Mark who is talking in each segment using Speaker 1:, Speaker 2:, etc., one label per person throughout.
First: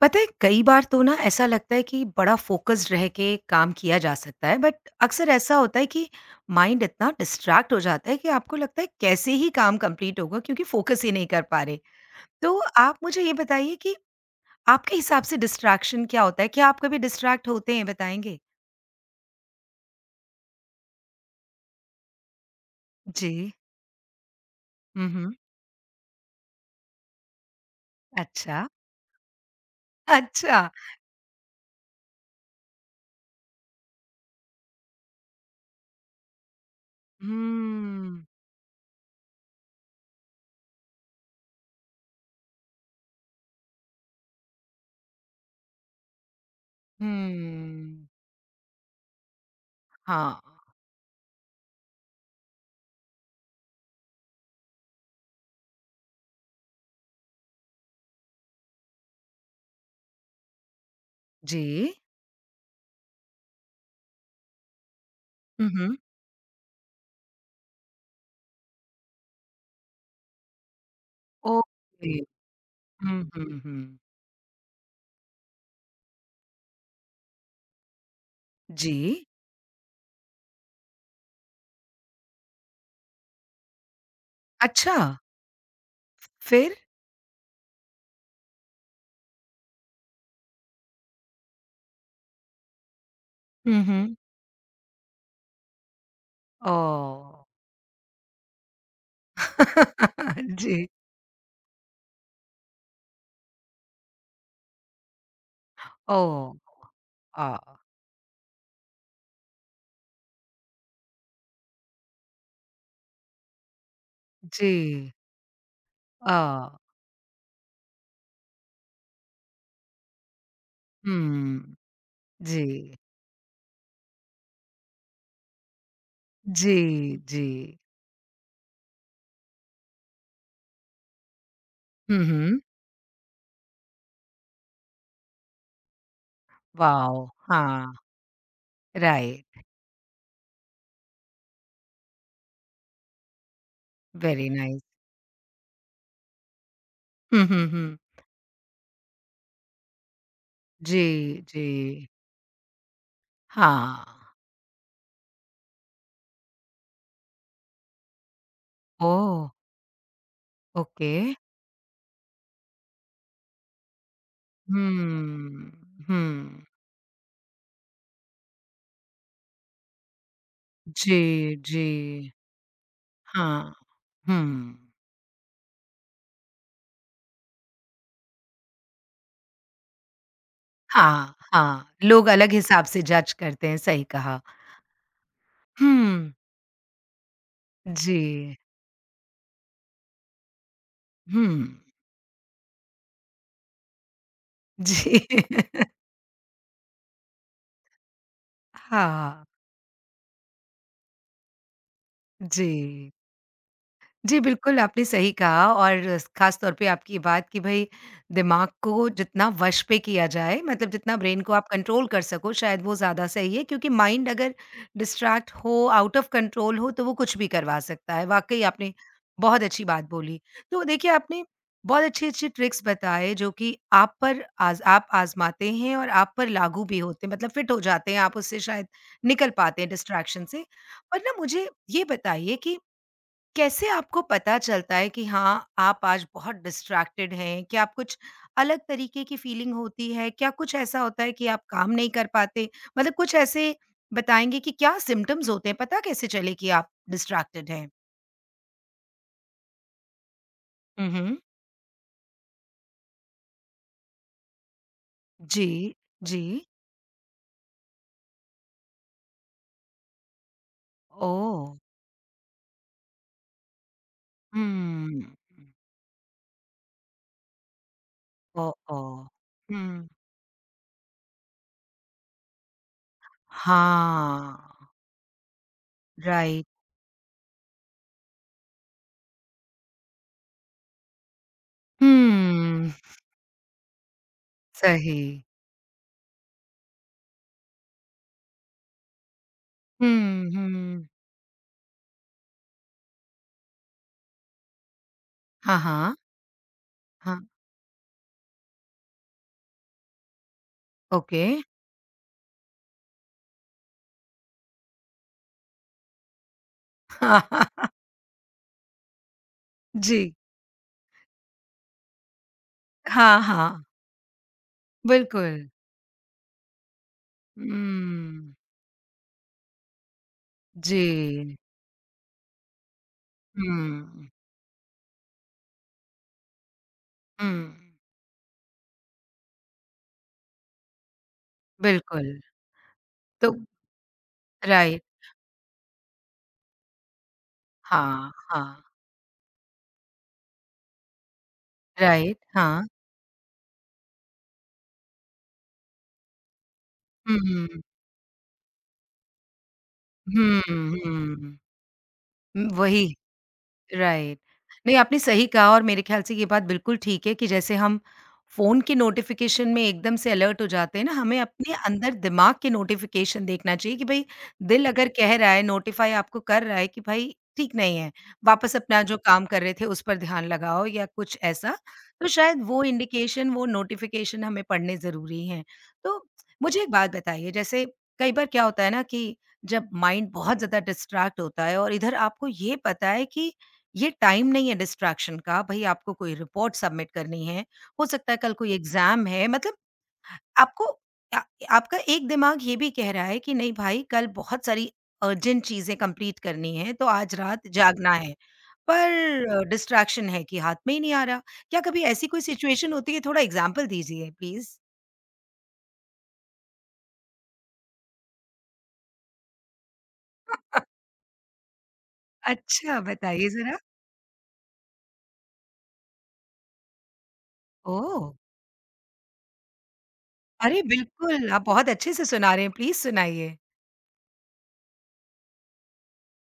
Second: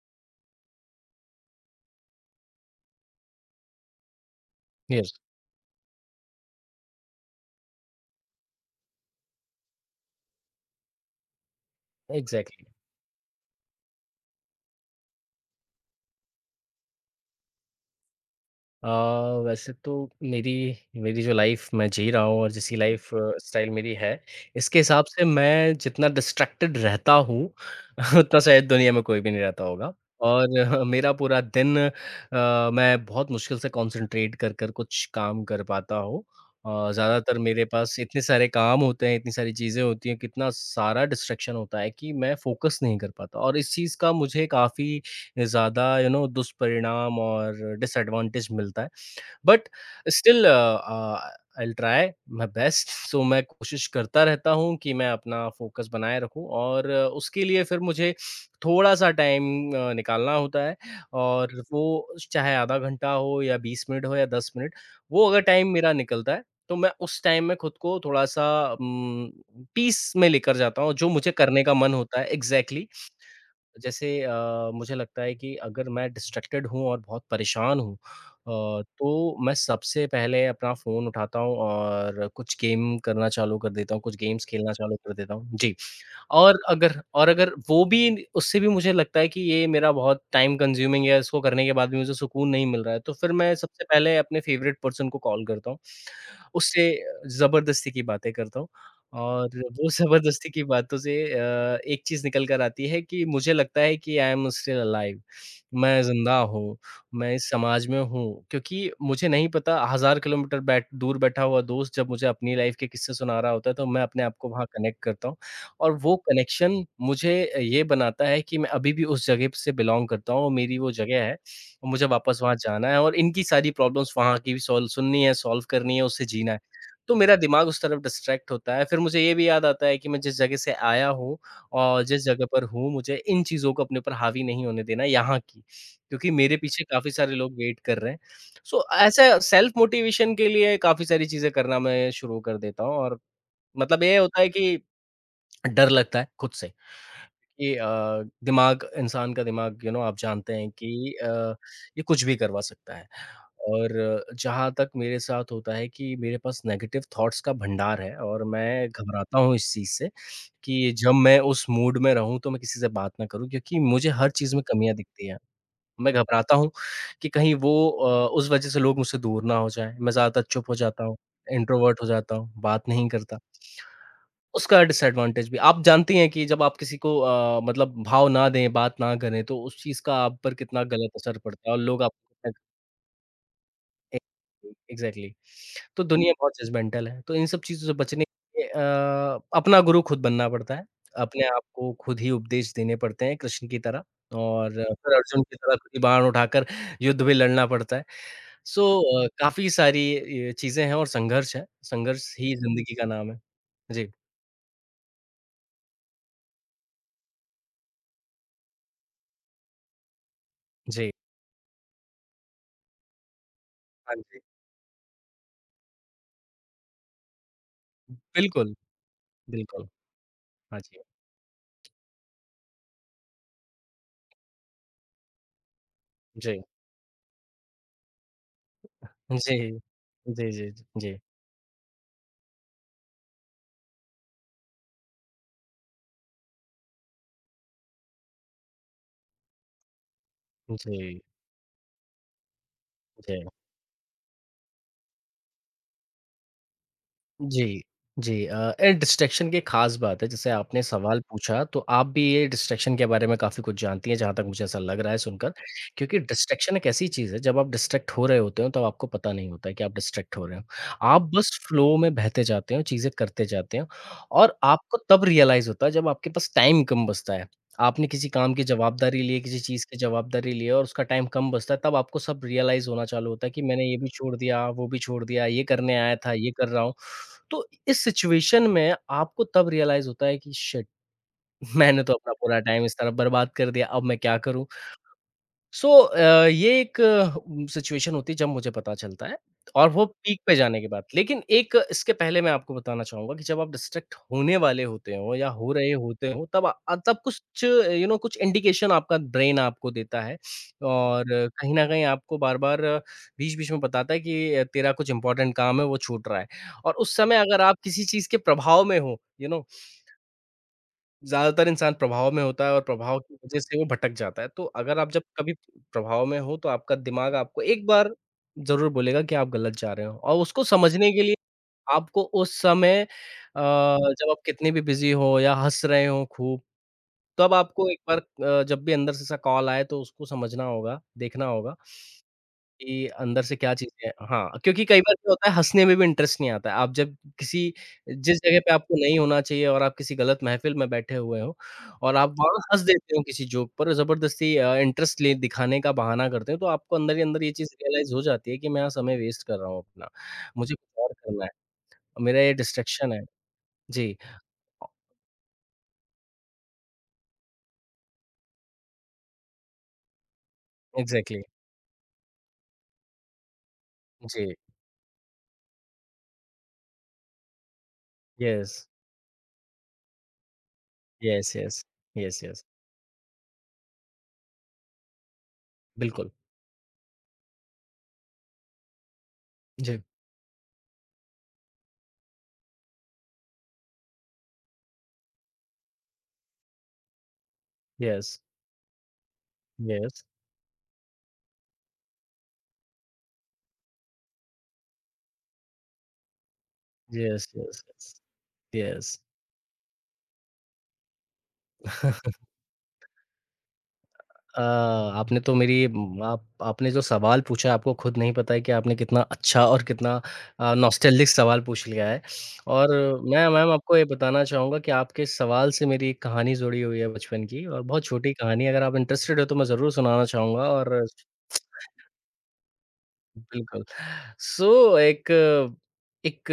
Speaker 1: पता है कई बार तो ना ऐसा लगता है कि बड़ा फोकस्ड रह के काम किया जा सकता है बट
Speaker 2: यस,
Speaker 1: अक्सर ऐसा होता है कि माइंड इतना डिस्ट्रैक्ट हो जाता है कि आपको लगता है कैसे ही काम कंप्लीट होगा क्योंकि फोकस ही नहीं कर पा रहे। तो
Speaker 2: एग्ज़ैक्टली।
Speaker 1: आप मुझे ये बताइए कि आपके हिसाब से डिस्ट्रैक्शन क्या होता है, क्या आप कभी डिस्ट्रैक्ट होते हैं, बताएंगे?
Speaker 2: अ, वैसे तो मेरी मेरी जो लाइफ़ मैं जी रहा हूँ और जैसी लाइफ़
Speaker 1: जी।
Speaker 2: स्टाइल मेरी है, इसके हिसाब से
Speaker 1: हम्म।
Speaker 2: मैं जितना डिस्ट्रैक्टेड रहता हूँ, उतना
Speaker 1: अच्छा।
Speaker 2: शायद दुनिया में कोई भी नहीं रहता होगा। और
Speaker 1: अच्छा।
Speaker 2: मेरा पूरा दिन मैं बहुत मुश्किल से कॉन्सन्ट्रेट कर कुछ काम कर पाता हूँ। ज़्यादातर मेरे पास इतने
Speaker 1: हम्म।
Speaker 2: सारे काम होते हैं, इतनी सारी चीज़ें होती हैं, कितना सारा डिस्ट्रैक्शन होता है कि मैं फ़ोकस नहीं कर पाता, और इस चीज़ का मुझे काफ़ी ज़्यादा दुष्परिणाम और
Speaker 1: हम्म।
Speaker 2: डिसएडवांटेज मिलता है। बट
Speaker 1: हाँ
Speaker 2: still I will try my best, so मैं कोशिश करता रहता हूँ कि मैं अपना फ़ोकस बनाए रखूँ और उसके लिए फिर मुझे थोड़ा-सा टाइम निकालना होता है। और
Speaker 1: जी।
Speaker 2: वो चाहे आधा घंटा हो या 20 मिनट हो या 10 मिनट, वो अगर टाइम मेरा
Speaker 1: हम्म।
Speaker 2: निकलता है, तो मैं उस टाइम में खुद को थोड़ा-सा उम, पीस में लेकर जाता हूँ, जो मुझे करने का मन
Speaker 1: ओके।
Speaker 2: होता है एग्ज़ैक्टली।
Speaker 1: हम्म।
Speaker 2: जैसे मुझे लगता है कि अगर मैं डिस्ट्रैक्टेड हूँ और बहुत परेशान हूँ,
Speaker 1: जी।
Speaker 2: तो मैं सबसे पहले अपना फ़ोन उठाता हूँ और कुछ गेम करना चालू कर देता हूँ, कुछ गेम्स खेलना चालू
Speaker 1: अच्छा।
Speaker 2: कर देता हूँ। जी। और
Speaker 1: फिर?
Speaker 2: अगर और अगर वो भी, उससे भी मुझे लगता है कि ये मेरा बहुत टाइम कंज्यूमिंग है, इसको करने के बाद भी मुझे सुकून नहीं मिल रहा है, तो फिर मैं
Speaker 1: हुँ,
Speaker 2: सबसे
Speaker 1: हुँ।
Speaker 2: पहले अपने फ़ेवरेट पर्सन को कॉल करता हूँ। उससे
Speaker 1: ओह!
Speaker 2: ज़बरदस्ती की बातें करता हूँ। और वो ज़बरदस्ती की
Speaker 1: जी।
Speaker 2: बातों से एक चीज़ निकल कर आती है कि मुझे लगता है कि आई एम स्टिल अलाइव, मैं ज़िंदा
Speaker 1: ओह!
Speaker 2: हूँ, मैं इस
Speaker 1: अ,
Speaker 2: समाज में हूँ। क्योंकि मुझे नहीं पता, 1000 किलोमीटर बैठ दूर बैठा हुआ दोस्त जब मुझे अपनी लाइफ़ के किस्से सुना रहा होता है, तो मैं अपने आप को वहाँ
Speaker 1: जी।
Speaker 2: कनेक्ट करता हूँ। और वो
Speaker 1: अ,
Speaker 2: कनेक्शन मुझे ये बनाता है कि मैं अभी भी उस जगह से बिलॉन्ग करता हूँ और मेरी वो जगह है।
Speaker 1: हुँ।
Speaker 2: और मुझे वापस वहाँ जाना
Speaker 1: जी,
Speaker 2: है और इनकी सारी प्रॉब्लम्स वहाँ की भी सॉल्व सुननी है, सॉल्व करनी है, उससे जीना है।
Speaker 1: जी,
Speaker 2: तो मेरा
Speaker 1: जी।
Speaker 2: दिमाग उस तरफ डिस्ट्रैक्ट होता है, फिर मुझे ये भी याद आता है कि मैं जिस जगह से आया हूँ और
Speaker 1: हुँ,
Speaker 2: जिस जगह
Speaker 1: हुँ।
Speaker 2: पर हूँ, मुझे इन चीज़ों को अपने ऊपर हावी नहीं होने देना है यहाँ की, क्योंकि मेरे पीछे काफ़ी
Speaker 1: वाओ!
Speaker 2: सारे लोग वेट
Speaker 1: हाँ,
Speaker 2: कर रहे हैं। सो ऐसे
Speaker 1: राइट,
Speaker 2: सेल्फ मोटिवेशन के लिए काफ़ी सारी चीज़ें करना मैं शुरू कर देता हूँ। और मतलब ये होता है
Speaker 1: वेरी
Speaker 2: कि
Speaker 1: नाइस।
Speaker 2: डर लगता है खुद से
Speaker 1: हुँ, हुँ,
Speaker 2: कि
Speaker 1: हुँ।
Speaker 2: दिमाग इंसान का दिमाग, आप जानते हैं
Speaker 1: जी,
Speaker 2: कि
Speaker 1: जी।
Speaker 2: ये कुछ भी करवा सकता है।
Speaker 1: हाँ।
Speaker 2: और जहाँ तक मेरे साथ होता है कि मेरे पास नेगेटिव थॉट्स का भंडार है और मैं घबराता
Speaker 1: ओह!
Speaker 2: हूँ इस चीज़ से कि जब
Speaker 1: ओके।
Speaker 2: मैं उस मूड में रहूँ तो मैं किसी से बात ना करूँ, क्योंकि मुझे हर चीज़ में कमियाँ दिखती हैं।
Speaker 1: हुँ,
Speaker 2: मैं घबराता
Speaker 1: हुँ।
Speaker 2: हूँ कि कहीं वो, उस वज़ह से लोग मुझसे दूर ना हो जाएँ। मैं ज़्यादातर चुप हो जाता हूँ,
Speaker 1: जी, जी।
Speaker 2: इंट्रोवर्ट हो जाता हूँ, बात नहीं करता।
Speaker 1: हाँ, हुँ।
Speaker 2: उसका डिसएडवांटेज भी। आप जानती हैं कि जब आप किसी को मतलब भाव ना दें, बात ना करें, तो उस चीज़ का आप पर कितना गलत
Speaker 1: हाँ,
Speaker 2: असर पड़ता है और
Speaker 1: हाँ,
Speaker 2: लोग आप।
Speaker 1: लोग अलग हिसाब से जज करते हैं, सही कहा।
Speaker 2: एग्ज़ैक्टली। तो दुनिया
Speaker 1: हुँ।
Speaker 2: बहुत जजमेंटल है। तो इन सब चीज़ों से
Speaker 1: जी।
Speaker 2: बचने के लिए अपना गुरु खुद बनना पड़ता है।
Speaker 1: हुँ।
Speaker 2: अपने आप को खुद ही उपदेश देने पड़ते हैं कृष्ण की तरह, और फिर
Speaker 1: जी।
Speaker 2: अर्जुन की तरह खुद ही बाण उठाकर युद्ध भी लड़ना पड़ता है। सो
Speaker 1: हाँ।
Speaker 2: काफ़ी सारी ये चीज़ें हैं, और संघर्ष है। संघर्ष ही
Speaker 1: जी।
Speaker 2: ज़िंदगी का नाम है। जी,
Speaker 1: जी, बिल्कुल, आपने सही कहा और ख़ास तौर पे आपकी बात कि भई दिमाग को जितना वश पे किया जाए, मतलब
Speaker 2: जी।
Speaker 1: जितना ब्रेन को आप कंट्रोल कर सको शायद वो ज़्यादा सही है, क्योंकि
Speaker 2: हाँ
Speaker 1: माइंड
Speaker 2: जी।
Speaker 1: अगर डिस्ट्रैक्ट हो, आउट ऑफ़ कंट्रोल हो तो वो कुछ भी करवा सकता है। वाक़ई
Speaker 2: बिल्कुल।
Speaker 1: आपने बहुत अच्छी
Speaker 2: बिल्कुल,
Speaker 1: बात बोली।
Speaker 2: हाँ
Speaker 1: तो
Speaker 2: जी।
Speaker 1: देखिए, आपने बहुत अच्छे-अच्छे ट्रिक्स बताए जो कि आप पर आज़माते हैं और आप पर
Speaker 2: जी।
Speaker 1: लागू भी होते हैं, मतलब फ़िट हो जाते हैं, आप उससे शायद निकल
Speaker 2: जी।
Speaker 1: पाते हैं डिस्ट्रैक्शन
Speaker 2: जी,
Speaker 1: से।
Speaker 2: जी, जी, जी,
Speaker 1: पर ना, मुझे ये बताइए कि कैसे आपको पता चलता है कि हाँ, आप आज बहुत डिस्ट्रैक्टेड हैं? क्या आप कुछ अलग तरीके की फीलिंग होती है? क्या कुछ ऐसा
Speaker 2: जी।
Speaker 1: होता है कि आप काम नहीं कर पाते? मतलब कुछ
Speaker 2: जी
Speaker 1: ऐसे बताएँगे कि क्या सिम्पटम्स होते हैं? पता कैसे चले कि आप डिस्ट्रैक्टेड
Speaker 2: जी,
Speaker 1: हैं?
Speaker 2: जी। ये डिस्ट्रैक्शन की एक ख़ास बात है, जैसे आपने
Speaker 1: हुँ,
Speaker 2: सवाल
Speaker 1: हुँ।
Speaker 2: पूछा, तो आप भी ये डिस्ट्रैक्शन के बारे में काफ़ी कुछ जानती हैं, जहाँ तक मुझे ऐसा लग रहा है सुनकर।
Speaker 1: जी,
Speaker 2: क्योंकि
Speaker 1: जी।
Speaker 2: डिस्ट्रैक्शन एक ऐसी चीज़ है, जब आप डिस्ट्रैक्ट हो रहे होते हो, तब आपको पता नहीं होता है कि आप डिस्ट्रैक्ट हो रहे हो। आप बस
Speaker 1: ओह!
Speaker 2: फ़्लो में बहते जाते हो, चीज़ें करते जाते हो और आपको तब
Speaker 1: हुँ।
Speaker 2: रियलाइज़ होता है, जब आपके पास टाइम कम बचता है। आपने किसी काम की
Speaker 1: ओह!
Speaker 2: जवाबदारी
Speaker 1: ओह!
Speaker 2: ली है, किसी चीज़ की
Speaker 1: हुँ।
Speaker 2: जवाबदारी ली है और उसका टाइम कम बचता है, तब आपको सब रियलाइज़ होना चालू होता है कि मैंने ये भी छोड़
Speaker 1: हाँ,
Speaker 2: दिया, वो भी छोड़ दिया, ये करने आया था, ये
Speaker 1: राइट।
Speaker 2: कर रहा हूँ। तो इस सिचुएशन में आपको तब रियलाइज़ होता है कि शिट, मैंने तो अपना पूरा टाइम
Speaker 1: हुँ,
Speaker 2: इस तरह बर्बाद कर दिया, अब मैं क्या करूँ?
Speaker 1: सही।
Speaker 2: सो ये एक सिचुएशन होती है जब मुझे पता चलता है, और वो पीक
Speaker 1: हुँ,
Speaker 2: पे जाने के बाद।
Speaker 1: हुँ।
Speaker 2: लेकिन एक इसके पहले मैं आपको बताना चाहूँगा कि जब आप डिस्ट्रैक्ट होने वाले होते हो या हो
Speaker 1: हाँ,
Speaker 2: रहे
Speaker 1: हाँ।
Speaker 2: होते हो, तब
Speaker 1: हाँ,
Speaker 2: कुछ कुछ इंडिकेशन आपका ब्रेन आपको देता है, और
Speaker 1: ओके।
Speaker 2: कहीं न कहीं आपको बार-बार बीच-बीच में बताता है कि तेरा कुछ इम्पोर्टेंट काम है, वो छूट रहा है। और उस समय अगर आप किसी चीज़ के प्रभाव में हो,
Speaker 1: जी।
Speaker 2: ज़्यादातर इंसान प्रभाव में होता है और प्रभाव की
Speaker 1: हाँ,
Speaker 2: वजह से वो
Speaker 1: हाँ,
Speaker 2: भटक जाता है। तो अगर आप जब कभी
Speaker 1: बिल्कुल।
Speaker 2: प्रभाव में हो, तो आपका दिमाग आपको एक बार
Speaker 1: हुँ,
Speaker 2: ज़रूर बोलेगा कि आप गलत जा रहे हो, और उसको
Speaker 1: जी।
Speaker 2: समझने के लिए आपको उस समय,
Speaker 1: हुँ,
Speaker 2: जब आप कितने भी बिज़ी हो या हँस रहे हो खूब,
Speaker 1: हुँ,
Speaker 2: तब आपको एक बार, जब भी अंदर से ऐसा कॉल आए, तो उसको समझना होगा, देखना होगा।
Speaker 1: बिल्कुल।
Speaker 2: कि अंदर
Speaker 1: तो
Speaker 2: से क्या चीज़ें हैं, हाँ, क्योंकि कई
Speaker 1: राइट,
Speaker 2: बार क्या होता है, हँसने में भी इंटरेस्ट नहीं आता है। आप जब किसी
Speaker 1: हाँ,
Speaker 2: जिस जगह पे
Speaker 1: हाँ,
Speaker 2: आपको नहीं होना चाहिए और आप किसी गलत महफ़िल में बैठे हुए हो और आप
Speaker 1: राइट,
Speaker 2: वहाँ हँस
Speaker 1: हाँ।
Speaker 2: देते हो किसी जोक पर ज़बरदस्ती, इंटरेस्ट ले दिखाने का बहाना करते हो, तो आपको अंदर ही अंदर ये
Speaker 1: हुँ,
Speaker 2: चीज़ रियलाइज़ हो जाती है कि मैं यहाँ समय वेस्ट कर रहा हूँ अपना।
Speaker 1: हुँ,
Speaker 2: मुझे कुछ और करना
Speaker 1: हुँ।
Speaker 2: है। मेरा ये
Speaker 1: वही।
Speaker 2: डिस्ट्रैक्शन है। जी,
Speaker 1: राइट।
Speaker 2: अ,
Speaker 1: नहीं, आपने सही कहा और मेरे ख़्याल से ये बात बिल्कुल ठीक है कि जैसे हम फ़ोन के नोटिफ़िकेशन में एकदम से अलर्ट हो जाते हैं ना, हमें
Speaker 2: एग्ज़ैक्टली।
Speaker 1: अपने अंदर दिमाग के नोटिफ़िकेशन देखना चाहिए कि भई
Speaker 2: जी,
Speaker 1: दिल अगर कह रहा है, नोटिफ़ाई आपको कर रहा है कि भाई ठीक नहीं है,
Speaker 2: येस,
Speaker 1: वापस अपना जो काम कर रहे थे उस पर ध्यान लगाओ या कुछ
Speaker 2: येस,
Speaker 1: ऐसा,
Speaker 2: येस,
Speaker 1: तो
Speaker 2: येस, येस,
Speaker 1: शायद वो इंडिकेशन, वो नोटिफ़िकेशन हमें पढ़ने ज़रूरी हैं। तो
Speaker 2: बिल्कुल।
Speaker 1: मुझे एक बात बताइए, जैसे कई बार क्या होता है ना कि जब
Speaker 2: जी,
Speaker 1: माइंड बहुत ज़्यादा डिस्ट्रैक्ट होता है और इधर आपको ये पता है कि ये टाइम नहीं है डिस्ट्रैक्शन का, भई आपको कोई रिपोर्ट सबमिट करनी है, हो सकता है
Speaker 2: येस,
Speaker 1: कल कोई एग्ज़ाम है, मतलब
Speaker 2: येस,
Speaker 1: आपको अ, आपका एक दिमाग ये भी कह रहा है कि नहीं भाई, कल बहुत सारी अर्जेंट चीज़ें कंप्लीट करनी है, तो आज
Speaker 2: येस,
Speaker 1: रात
Speaker 2: येस,
Speaker 1: जागना
Speaker 2: येस,
Speaker 1: है।
Speaker 2: येस।
Speaker 1: पर डिस्ट्रैक्शन है कि हाथ में ही नहीं आ रहा। क्या कभी ऐसी कोई सिचुएशन होती है? थोड़ा एग्ज़ाम्पल दीजिए प्लीज़।
Speaker 2: आपने तो मेरी म आप आपने जो सवाल पूछा है, आपको खुद नहीं पता है कि आपने कितना अच्छा और कितना नॉस्टैल्जिक सवाल पूछ लिया है। और
Speaker 1: अच्छा,
Speaker 2: मैं
Speaker 1: बताइए
Speaker 2: मैम
Speaker 1: ज़रा?
Speaker 2: आपको ये बताना चाहूँगा कि आपके इस सवाल से मेरी एक कहानी जुड़ी हुई है बचपन की, और बहुत
Speaker 1: ओह!
Speaker 2: छोटी कहानी है, अगर आप इंटरेस्टेड हो तो मैं ज़रूर सुनाना चाहूँगा।
Speaker 1: अरे
Speaker 2: और
Speaker 1: बिल्कुल, आप बहुत अच्छे से सुना रहे हैं, प्लीज़ सुनाइए।
Speaker 2: बिल्कुल। सो एक एक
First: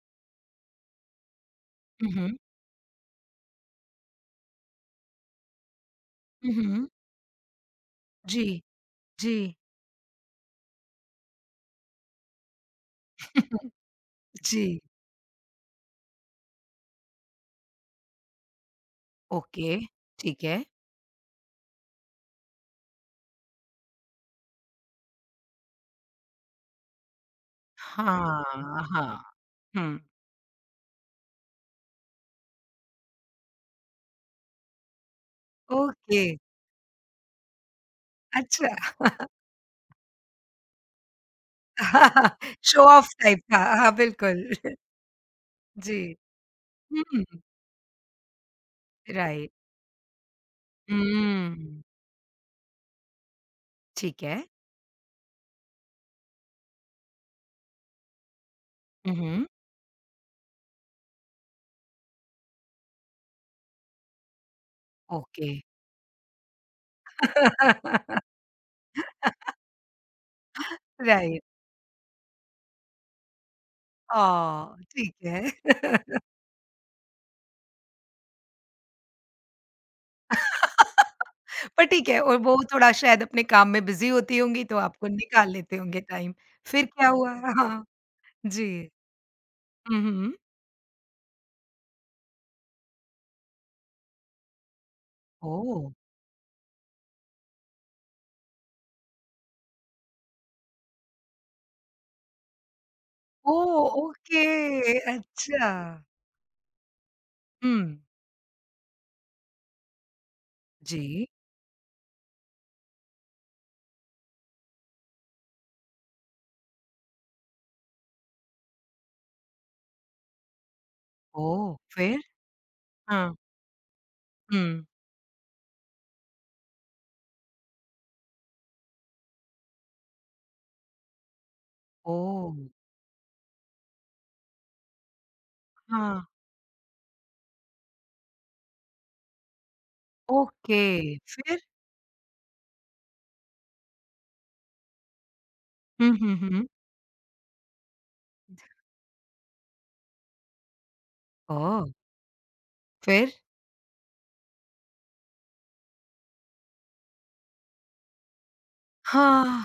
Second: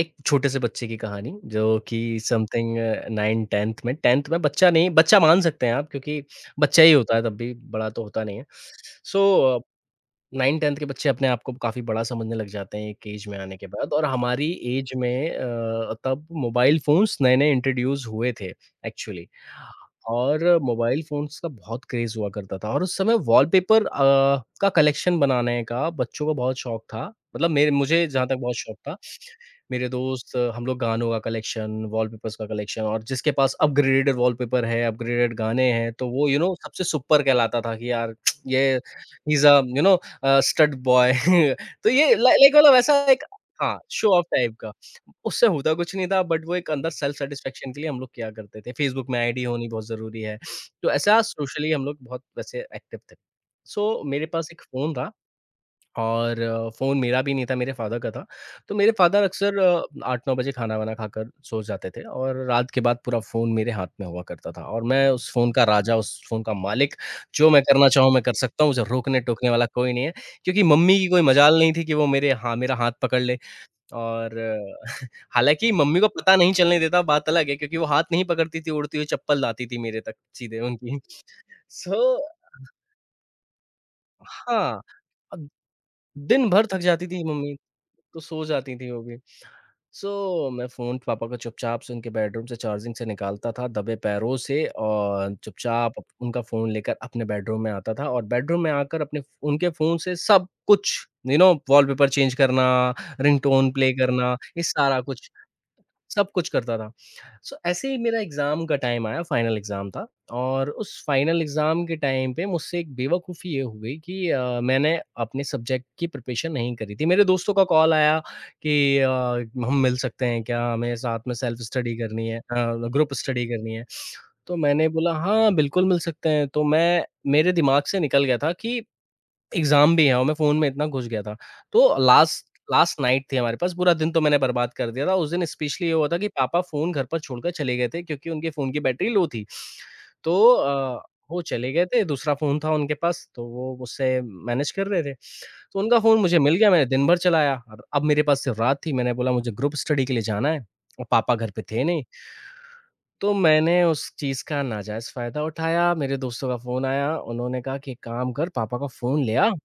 Speaker 2: एक छोटे से बच्चे की कहानी, जो कि
Speaker 1: हुँ, हुँ।
Speaker 2: समथिंग 9-10th में 10th में, बच्चा नहीं बच्चा मान सकते हैं आप, क्योंकि
Speaker 1: हुँ,
Speaker 2: बच्चा
Speaker 1: हुँ।
Speaker 2: ही होता है तब भी, बड़ा तो होता नहीं
Speaker 1: जी,
Speaker 2: है।
Speaker 1: जी।
Speaker 2: सो 9-10th के बच्चे अपने आप को काफ़ी बड़ा समझने लग जाते हैं एक ऐज में आने के बाद, और हमारी
Speaker 1: जी।
Speaker 2: ऐज में, तब मोबाइल फ़ोन्स नए-नए इंट्रोड्यूस हुए थे, एक्चुअली।
Speaker 1: ओके,
Speaker 2: और
Speaker 1: ठीक है।
Speaker 2: मोबाइल फ़ोन्स का बहुत क्रेज़ हुआ करता था, और उस समय वॉलपेपर का कलेक्शन बनाने का बच्चों को बहुत शौक था। मतलब मेरे मुझे जहाँ तक
Speaker 1: हाँ,
Speaker 2: बहुत शौक था।
Speaker 1: हाँ।
Speaker 2: मेरे
Speaker 1: हुँ,
Speaker 2: दोस्त, हम लोग गानों का कलेक्शन, वॉलपेपर्स का कलेक्शन, और जिसके पास अपग्रेडेड वॉलपेपर है, अपग्रेडेड गाने हैं, तो
Speaker 1: ओके,
Speaker 2: वो सबसे सुपर कहलाता था कि यार
Speaker 1: अच्छा।
Speaker 2: ये he is a stud boy. तो ये लाइक मतलब
Speaker 1: शो
Speaker 2: वैसा
Speaker 1: ऑफ
Speaker 2: एक,
Speaker 1: टाइप का।
Speaker 2: हाँ,
Speaker 1: हाँ,
Speaker 2: शो ऑफ
Speaker 1: बिल्कुल।
Speaker 2: टाइप का। उससे होता कुछ
Speaker 1: जी,
Speaker 2: नहीं था, बट वो एक अंदर
Speaker 1: हुँ,
Speaker 2: सेल्फ सैटिस्फैक्शन के लिए हम लोग किया करते थे। फ़ेसबुक में आईडी
Speaker 1: राइट।
Speaker 2: होनी बहुत ज़रूरी है। तो ऐसा सोशली
Speaker 1: हुँ,
Speaker 2: हम लोग बहुत वैसे एक्टिव थे। सो
Speaker 1: ठीक
Speaker 2: मेरे
Speaker 1: है।
Speaker 2: पास एक फ़ोन था, और फ़ोन मेरा भी नहीं था, मेरे फ़ादर का था। तो मेरे
Speaker 1: हुँ,
Speaker 2: फ़ादर
Speaker 1: हुँ,
Speaker 2: अक्सर 8-9 बजे खाना-वाना खाकर सो जाते थे, और रात के बाद पूरा फ़ोन मेरे हाथ में हुआ करता था, और मैं उस
Speaker 1: ओके।
Speaker 2: फ़ोन का राजा, उस फ़ोन का मालिक, जो मैं करना चाहूँ मैं कर सकता हूँ, मुझे रोकने-टोकने वाला कोई नहीं है। क्योंकि मम्मी की कोई
Speaker 1: राइट,
Speaker 2: मजाल नहीं थी कि वो मेरे हाँ, मेरा हाथ पकड़ ले और
Speaker 1: ओह! ठीक है।
Speaker 2: हालाँकि मम्मी को पता नहीं चलने देता, बात अलग है, क्योंकि वो हाथ नहीं पकड़ती थी, उड़ती हुई चप्पल आती थी मेरे तक सीधे उनकी।
Speaker 1: पर
Speaker 2: सो
Speaker 1: ठीक है, और वो थोड़ा शायद अपने काम में बिज़ी होती होंगी तो
Speaker 2: हाँ।
Speaker 1: आपको निकाल लेते होंगे टाइम।
Speaker 2: दिन भर थक
Speaker 1: फिर
Speaker 2: जाती
Speaker 1: क्या
Speaker 2: थी
Speaker 1: हुआ?
Speaker 2: मम्मी,
Speaker 1: हाँ,
Speaker 2: तो सो
Speaker 1: जी।
Speaker 2: जाती थी वो भी।
Speaker 1: हुँ, हुँ।
Speaker 2: सो मैं फ़ोन पापा का चुपचाप से उनके बेडरूम से चार्जिंग से निकालता था दबे पैरों से, और
Speaker 1: ओह!
Speaker 2: चुपचाप अप उनका फ़ोन लेकर अपने बेडरूम में आता था, और बेडरूम में आकर अपने उनके फ़ोन से सब कुछ, वॉलपेपर चेंज करना, रिंगटोन प्ले
Speaker 1: ओह!
Speaker 2: करना,
Speaker 1: ओके,
Speaker 2: ये सारा कुछ।
Speaker 1: अच्छा।
Speaker 2: सब कुछ करता था। सो
Speaker 1: हुँ।
Speaker 2: ऐसे ही मेरा एग्ज़ाम का टाइम आया, फाइनल एग्ज़ाम था, और उस
Speaker 1: जी,
Speaker 2: फाइनल एग्ज़ाम के टाइम पे मुझसे एक बेवकूफ़ी ये हो गई कि मैंने अपने सब्जेक्ट की प्रिपरेशन नहीं करी थी। मेरे दोस्तों का कॉल आया कि "हम मिल सकते हैं क्या? हमें साथ में सेल्फ
Speaker 1: ओह!
Speaker 2: स्टडी
Speaker 1: फिर?
Speaker 2: करनी है ग्रुप
Speaker 1: हाँ,
Speaker 2: स्टडी करनी है।" तो
Speaker 1: हुँ।
Speaker 2: मैंने बोला, "हाँ, बिल्कुल मिल सकते हैं।" तो मैं मेरे दिमाग से निकल गया था कि एग्ज़ाम भी है और मैं फ़ोन में इतना घुस गया था। तो लास्ट
Speaker 1: ओह!
Speaker 2: लास्ट नाइट थी हमारे पास, पूरा दिन तो मैंने बर्बाद कर दिया था। उस दिन स्पेशली ये हुआ था
Speaker 1: हाँ।
Speaker 2: कि पापा फ़ोन घर पर छोड़कर चले गए थे क्योंकि उनके फ़ोन की बैटरी लो थी। तो
Speaker 1: ओके,
Speaker 2: वो
Speaker 1: फिर?
Speaker 2: चले गए थे, दूसरा फ़ोन था उनके पास, तो वो मुझसे मैनेज कर रहे थे। तो उनका
Speaker 1: हुँ,
Speaker 2: फ़ोन
Speaker 1: हुँ,
Speaker 2: मुझे मिल
Speaker 1: हुँ।
Speaker 2: गया, मैंने दिन भर चलाया और अब मेरे पास सिर्फ़ रात थी। मैंने बोला मुझे ग्रुप स्टडी के लिए जाना है और पापा घर पे थे
Speaker 1: ओह!
Speaker 2: नहीं। तो
Speaker 1: फिर?
Speaker 2: मैंने उस चीज़ का नाजायज़ फ़ायदा उठाया, मेरे दोस्तों का फ़ोन आया, उन्होंने कहा कि एक काम कर पापा का फ़ोन ले आ
Speaker 1: हाँ।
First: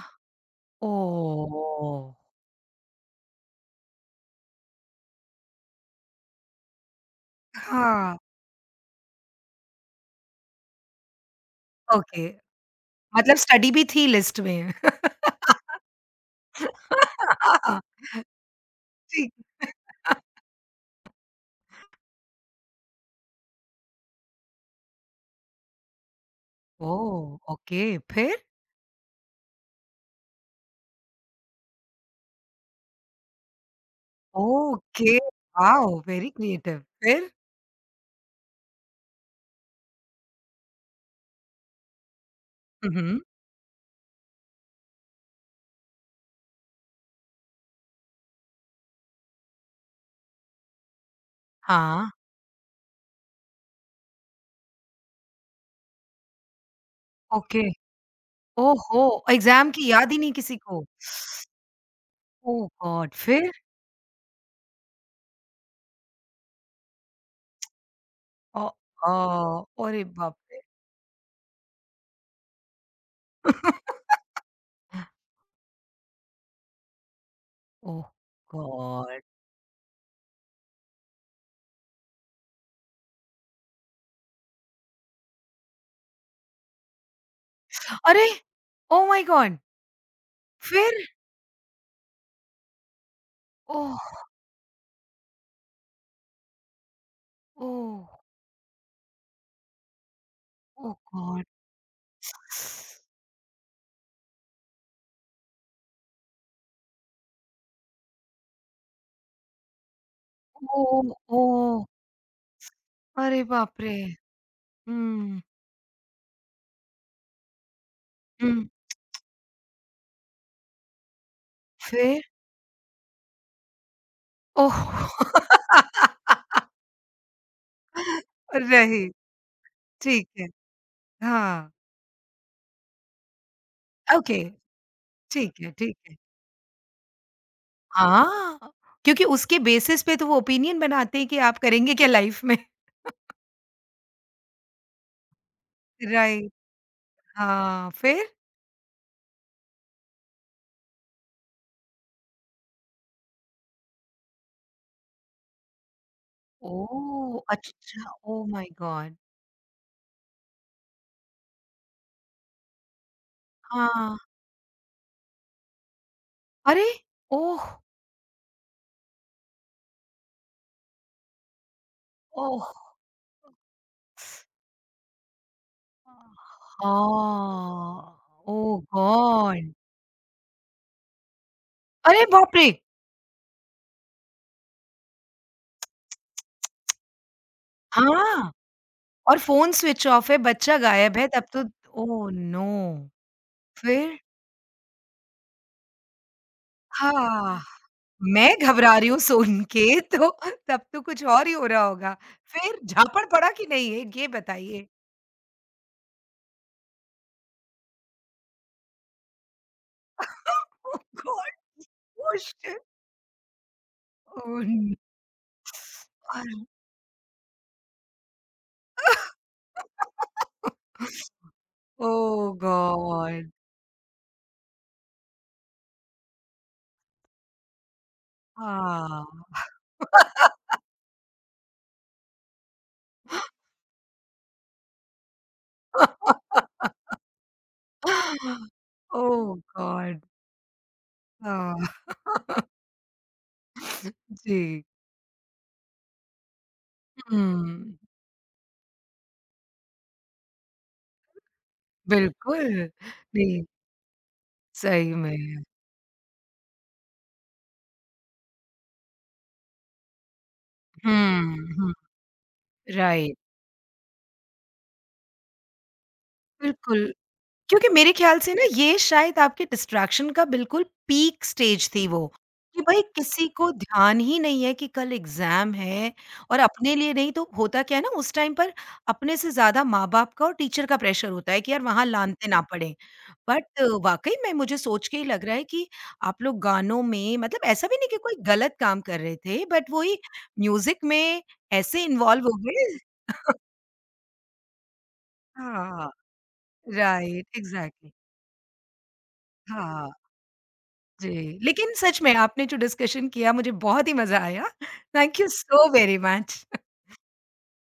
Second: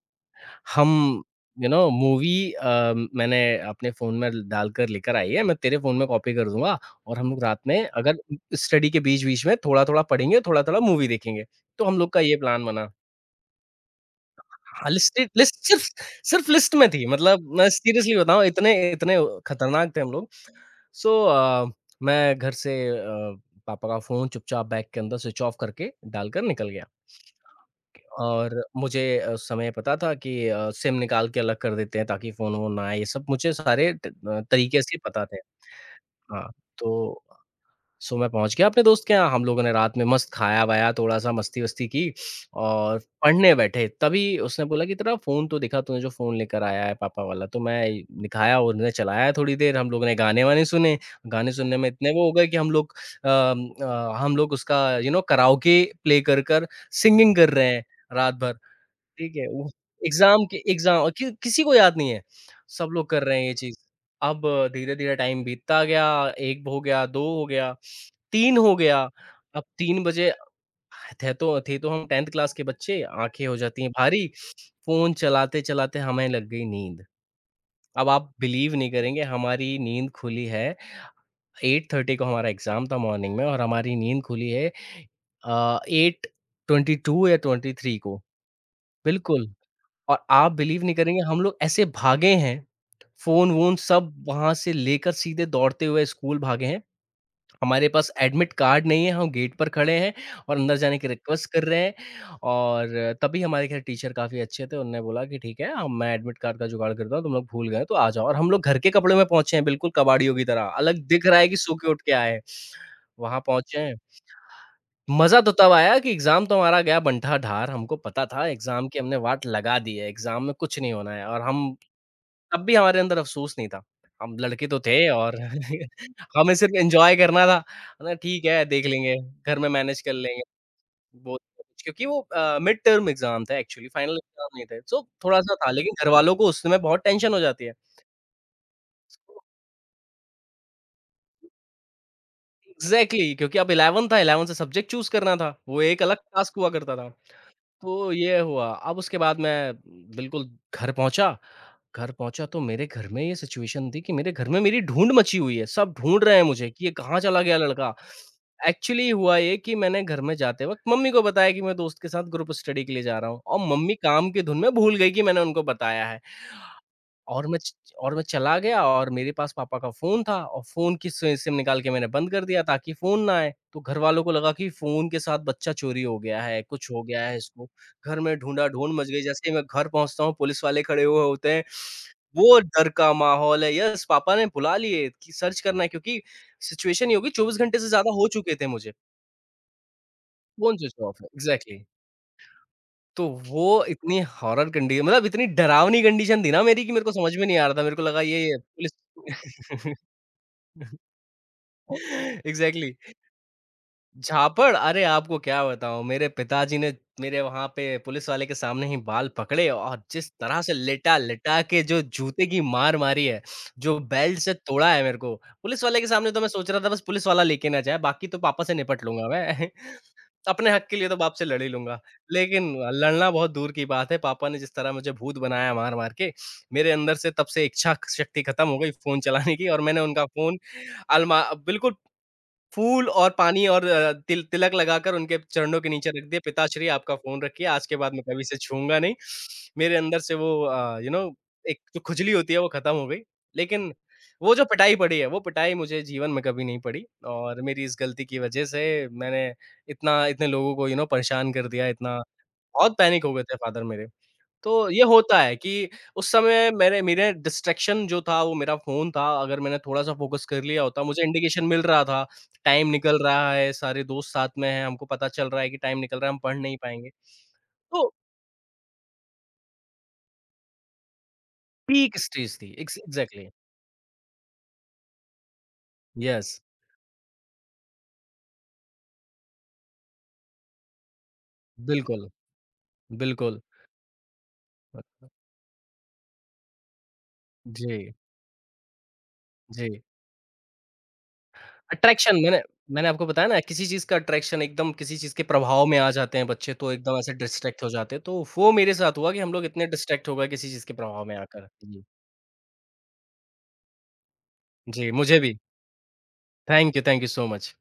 Speaker 2: हम
Speaker 1: ओह!
Speaker 2: मूवी मैंने अपने फ़ोन में डालकर लेकर आई है, मैं तेरे फ़ोन में कॉपी कर दूँगा और हम लोग रात में अगर
Speaker 1: हाँ।
Speaker 2: स्टडी के बीच-बीच में थोड़ा-थोड़ा पढ़ेंगे, थोड़ा-थोड़ा मूवी देखेंगे। तो हम लोग का
Speaker 1: ओके,
Speaker 2: ये प्लान बना।
Speaker 1: मतलब स्टडी भी थी लिस्ट में।
Speaker 2: हाँ, लिस्टेड लिस्ट सिर्फ सिर्फ लिस्ट में थी मतलब मैं सीरियसली बताऊँ इतने इतने
Speaker 1: ठीक।
Speaker 2: खतरनाक थे हम लोग। सो मैं घर से पापा का फ़ोन चुपचाप बैग के अंदर स्विच ऑफ करके डालकर निकल गया।
Speaker 1: ओह! ओके, फिर?
Speaker 2: और मुझे उस समय पता था कि सिम निकाल के अलग कर देते हैं ताकि फ़ोन वोन ना आए, ये सब मुझे सारे तरीके से
Speaker 1: ओके,
Speaker 2: पता थे।
Speaker 1: वॉव! वेरी
Speaker 2: हाँ,
Speaker 1: क्रिएटिव,
Speaker 2: तो
Speaker 1: फिर?
Speaker 2: सो मैं पहुँच गया अपने दोस्त के यहाँ, हम लोगों ने रात में मस्त खाया-वाया, थोड़ा-सा मस्ती-वस्ती की
Speaker 1: हुँ,
Speaker 2: और
Speaker 1: हुँ।
Speaker 2: पढ़ने बैठे। तभी उसने बोला कि तेरा फ़ोन तो दिखा, तूने जो फ़ोन लेकर आया है पापा वाला, तो मैं दिखाया और उन्होंने चलाया थोड़ी देर, हम लोगों ने गाने-वाने सुने। गाने सुनने में
Speaker 1: हाँ,
Speaker 2: इतने वो हो गए कि हम लोग उसका कराओके प्ले कर सिंगिंग कर
Speaker 1: ओके।
Speaker 2: रहे हैं रात भर।
Speaker 1: ओहो!
Speaker 2: ठीक है, वो
Speaker 1: एग्ज़ाम की याद ही नहीं किसी को।
Speaker 2: एग्ज़ाम कि किसी को याद नहीं है,
Speaker 1: ओह
Speaker 2: सब लोग
Speaker 1: गॉड!
Speaker 2: कर रहे हैं
Speaker 1: फिर?
Speaker 2: ये चीज़। अब धीरे-धीरे टाइम बीतता गया, 1 हो गया, 2 हो गया, 3
Speaker 1: अ,
Speaker 2: हो गया, अब 3
Speaker 1: अरे
Speaker 2: बजे
Speaker 1: बाप रे!
Speaker 2: थे तो हम 10th क्लास के बच्चे, आँखें हो जाती हैं भारी, फ़ोन चलाते-चलाते हमें लग गई नींद।
Speaker 1: ओह
Speaker 2: अब आप बिलीव नहीं करेंगे
Speaker 1: गॉड!
Speaker 2: हमारी नींद खुली है 8:30 को हमारा एग्ज़ाम था मॉर्निंग में और हमारी नींद खुली है 8:22 या 23 को,
Speaker 1: अरे! ओह माय
Speaker 2: बिल्कुल।
Speaker 1: गॉड!
Speaker 2: और आप बिलीव नहीं
Speaker 1: फिर?
Speaker 2: करेंगे हम लोग ऐसे भागे हैं, फ़ोन-वोन
Speaker 1: ओह!
Speaker 2: सब वहाँ से लेकर सीधे दौड़ते हुए स्कूल भागे हैं। हमारे पास
Speaker 1: ओह!
Speaker 2: एडमिट कार्ड नहीं है, हम गेट पर खड़े हैं और अंदर
Speaker 1: ओह
Speaker 2: जाने की
Speaker 1: गॉड!
Speaker 2: रिक्वेस्ट कर रहे हैं और तभी हमारे खैर टीचर काफ़ी अच्छे थे, उन्होंने बोला कि ठीक है, अब मैं एडमिट कार्ड का जुगाड़ करता हूँ, तुम लोग भूल गए तो आ जाओ और हम लोग घर के कपड़े में पहुँचे हैं बिल्कुल कबाड़ियों की तरह, अलग
Speaker 1: ओह!
Speaker 2: दिख रहा है कि सो
Speaker 1: ओह!
Speaker 2: के उठ के आए हैं। वहाँ
Speaker 1: अरे
Speaker 2: पहुँचे
Speaker 1: बाप रे!
Speaker 2: हैं। मज़ा
Speaker 1: हुँ,
Speaker 2: तो तब आया कि एग्ज़ाम तो हमारा गया बंटा-धार, हमको पता था
Speaker 1: हुँ।
Speaker 2: एग्ज़ाम की हमने वाट लगा दी है, एग्ज़ाम में कुछ नहीं होना है और हम
Speaker 1: फिर?
Speaker 2: तब भी हमारे अंदर अफ़सोस नहीं था। हम लड़के
Speaker 1: ओह!
Speaker 2: तो थे और हमें सिर्फ़ एन्जॉय करना था। है ना, ठीक है देख
Speaker 1: नहीं,
Speaker 2: लेंगे, घर में मैनेज कर
Speaker 1: ठीक
Speaker 2: लेंगे,
Speaker 1: है।
Speaker 2: वो
Speaker 1: हाँ,
Speaker 2: क्योंकि वो मिड टर्म एग्ज़ाम था एक्चुअली फाइनल
Speaker 1: ओके,
Speaker 2: एग्ज़ाम नहीं थे। सो थोड़ा-सा
Speaker 1: ठीक है,
Speaker 2: था लेकिन
Speaker 1: ठीक है।
Speaker 2: घरवालों को उस समय बहुत टेंशन हो जाती है।
Speaker 1: हाँ, क्योंकि उसके बेसिस पे तो वो ओपिनियन बनाते हैं कि आप करेंगे क्या लाइफ में?
Speaker 2: एग्ज़ैक्टली क्योंकि अब 11 था, 11 से सब्जेक्ट चूज़ करना था, वो एक अलग
Speaker 1: राइट,
Speaker 2: टास्क हुआ करता था।
Speaker 1: हाँ,
Speaker 2: तो
Speaker 1: फिर?
Speaker 2: ये हुआ, अब उसके बाद मैं बिल्कुल घर पहुँचा, घर पहुँचा तो मेरे घर में ये सिचुएशन थी कि मेरे घर में मेरी ढूँढ मची हुई है, सब ढूँढ रहे हैं मुझे कि ये कहाँ चला
Speaker 1: ओह!
Speaker 2: गया लड़का।
Speaker 1: अच्छा, ओह माय
Speaker 2: एक्चुअली
Speaker 1: गॉड!
Speaker 2: हुआ ये कि मैंने घर में जाते वक़्त मम्मी को बताया कि मैं दोस्त के साथ ग्रुप स्टडी के लिए जा रहा हूँ और मम्मी
Speaker 1: हाँ,
Speaker 2: काम की धुन में भूल गई कि मैंने उनको बताया है।
Speaker 1: अरे!
Speaker 2: और मैं
Speaker 1: ओह!
Speaker 2: च और मैं चला गया और मेरे पास पापा का फ़ोन था और फ़ोन की सि सिम निकाल के मैंने बंद कर दिया
Speaker 1: ओह!
Speaker 2: ताकि फ़ोन ना आए। तो घरवालों को लगा कि फ़ोन के साथ बच्चा चोरी हो गया है, कुछ हो गया है इसको।
Speaker 1: हाँ,
Speaker 2: घर में
Speaker 1: ओह
Speaker 2: ढूँढ़ा-ढूँढ़ मच गई, जैसे ही मैं
Speaker 1: गॉड!
Speaker 2: घर पहुँचता हूँ पुलिस वाले खड़े हुए होते हैं।
Speaker 1: अरे बाप
Speaker 2: वो
Speaker 1: रे!
Speaker 2: डर का माहौल है। यस, पापा ने बुला लिए कि सर्च करना है क्योंकि सिचुएशन ये होगी 24 घंटे से ज़्यादा हो
Speaker 1: हाँ,
Speaker 2: चुके थे मुझे।
Speaker 1: और फ़ोन स्विच ऑफ है,
Speaker 2: फ़ोन
Speaker 1: बच्चा
Speaker 2: स्विच
Speaker 1: गायब
Speaker 2: ऑफ है।
Speaker 1: है, तब तो
Speaker 2: एग्ज़ैक्टली।
Speaker 1: Oh no!
Speaker 2: तो वो
Speaker 1: फिर?
Speaker 2: इतनी हॉरर कंडी मतलब इतनी डरावनी कंडीशन थी ना मेरी कि मेरे को समझ में नहीं
Speaker 1: हाँ,
Speaker 2: आ रहा था। मेरे को लगा
Speaker 1: मैं
Speaker 2: ये पुलिस
Speaker 1: घबरा रही हूँ सुन के। तो तब तो कुछ और ही हो रहा होगा। फिर
Speaker 2: एग्ज़ैक्टली।
Speaker 1: झापड़ पड़ा कि नहीं, ये
Speaker 2: झापड़!
Speaker 1: बताइए?
Speaker 2: अरे आपको क्या बताऊँ, मेरे पिताजी ने मेरे वहाँ पे पुलिस वाले के सामने ही बाल पकड़े और जिस तरह से
Speaker 1: ओह गॉड!
Speaker 2: लिटा-लिटा के जो
Speaker 1: ओह
Speaker 2: जूते की
Speaker 1: शिट!
Speaker 2: मार मारी है, जो बेल्ट से
Speaker 1: ओह
Speaker 2: तोड़ा है मेरे को, पुलिस वाले के सामने तो मैं
Speaker 1: नो!
Speaker 2: सोच रहा था बस पुलिस वाला लेके ना जाए, बाकी तो पापा से निपट लूँगा मैं। अपने हक के लिए तो बाप से लड़ ही लूँगा,
Speaker 1: Oh
Speaker 2: लेकिन लड़ना बहुत
Speaker 1: God!
Speaker 2: दूर की बात है, पापा ने जिस तरह मुझे भूत बनाया मार-मार के, मेरे अंदर से तब से इच्छा शक्ति खत्म हो गई फ़ोन
Speaker 1: Ah!
Speaker 2: चलाने की और मैंने उनका फ़ोन अलमा बिल्कुल फूल और पानी और तिल तिलक लगाकर उनके चरणों के नीचे रख दिया, "पिताश्री आपका फ़ोन रखिए, आज के बाद मैं कभी इसे छूऊँगा नहीं।"
Speaker 1: Oh
Speaker 2: मेरे अंदर
Speaker 1: God!
Speaker 2: से वो एक जो
Speaker 1: Ah!
Speaker 2: खुजली होती है वो ख़त्म हो गई। लेकिन वो जो
Speaker 1: Yes.
Speaker 2: पिटाई पड़ी है, वो पिटाई मुझे जीवन में कभी नहीं पड़ी और मेरी इस
Speaker 1: Hmm.
Speaker 2: गलती की वज़ह से मैंने इतना इतने लोगों को परेशान कर दिया, इतना
Speaker 1: Absolutely.
Speaker 2: बहुत पैनिक हो गए थे
Speaker 1: Yes.
Speaker 2: फ़ादर मेरे। तो ये होता है कि उस समय मेरे मेरे डिस्ट्रैक्शन जो था वो मेरा फ़ोन था, अगर मैंने थोड़ा-सा फ़ोकस कर लिया होता, मुझे इंडिकेशन मिल रहा था, टाइम निकल
Speaker 1: Right.
Speaker 2: रहा है, सारे दोस्त साथ में हैं, हमको पता चल रहा है कि टाइम निकल रहा है, हम पढ़ नहीं पाएँगे।
Speaker 1: Absolutely. क्योंकि
Speaker 2: तो
Speaker 1: मेरे ख्याल से ना ये शायद आपके डिस्ट्रैक्शन का बिल्कुल पीक स्टेज थी
Speaker 2: पीक
Speaker 1: वो,
Speaker 2: स्टेज थी
Speaker 1: कि
Speaker 2: एक्स
Speaker 1: भई
Speaker 2: एग्ज़ैक्टली
Speaker 1: किसी को ध्यान ही नहीं है कि कल एग्ज़ाम है,
Speaker 2: यस,
Speaker 1: और अपने लिए नहीं तो होता क्या है ना उस टाइम पर, अपने से ज़्यादा माँ-बाप का और टीचर का प्रेशर होता है कि यार वहाँ
Speaker 2: बिल्कुल,
Speaker 1: लानते ना पड़ें।
Speaker 2: बिल्कुल।
Speaker 1: बट वाक़ई में मुझे सोच के ही लग रहा है कि आप लोग गानों में, मतलब ऐसा भी नहीं
Speaker 2: जी,
Speaker 1: कि कोई गलत काम कर रहे थे बट
Speaker 2: जी।
Speaker 1: वही म्यूज़िक में ऐसे
Speaker 2: अट्रैक्शन
Speaker 1: इन्वॉल्व हो
Speaker 2: मैंने
Speaker 1: गए।
Speaker 2: मैंने आपको बताया ना किसी चीज़ का अट्रैक्शन एकदम किसी चीज़ के प्रभाव में आ
Speaker 1: हाँ,
Speaker 2: जाते हैं बच्चे तो एकदम ऐसे
Speaker 1: राइट,
Speaker 2: डिस्ट्रैक्ट हो
Speaker 1: एग्ज़ैक्टली।
Speaker 2: जाते हैं, तो वो मेरे साथ हुआ कि हम लोग इतने
Speaker 1: हाँ।
Speaker 2: डिस्ट्रैक्ट हो गए किसी चीज़ के प्रभाव में
Speaker 1: जी,
Speaker 2: आकर।
Speaker 1: लेकिन
Speaker 2: जी।
Speaker 1: सच में आपने जो डिस्कशन किया मुझे बहुत ही मज़ा आया।
Speaker 2: जी, मुझे
Speaker 1: थैंक यू
Speaker 2: भी।
Speaker 1: So very much.
Speaker 2: Thank you so much.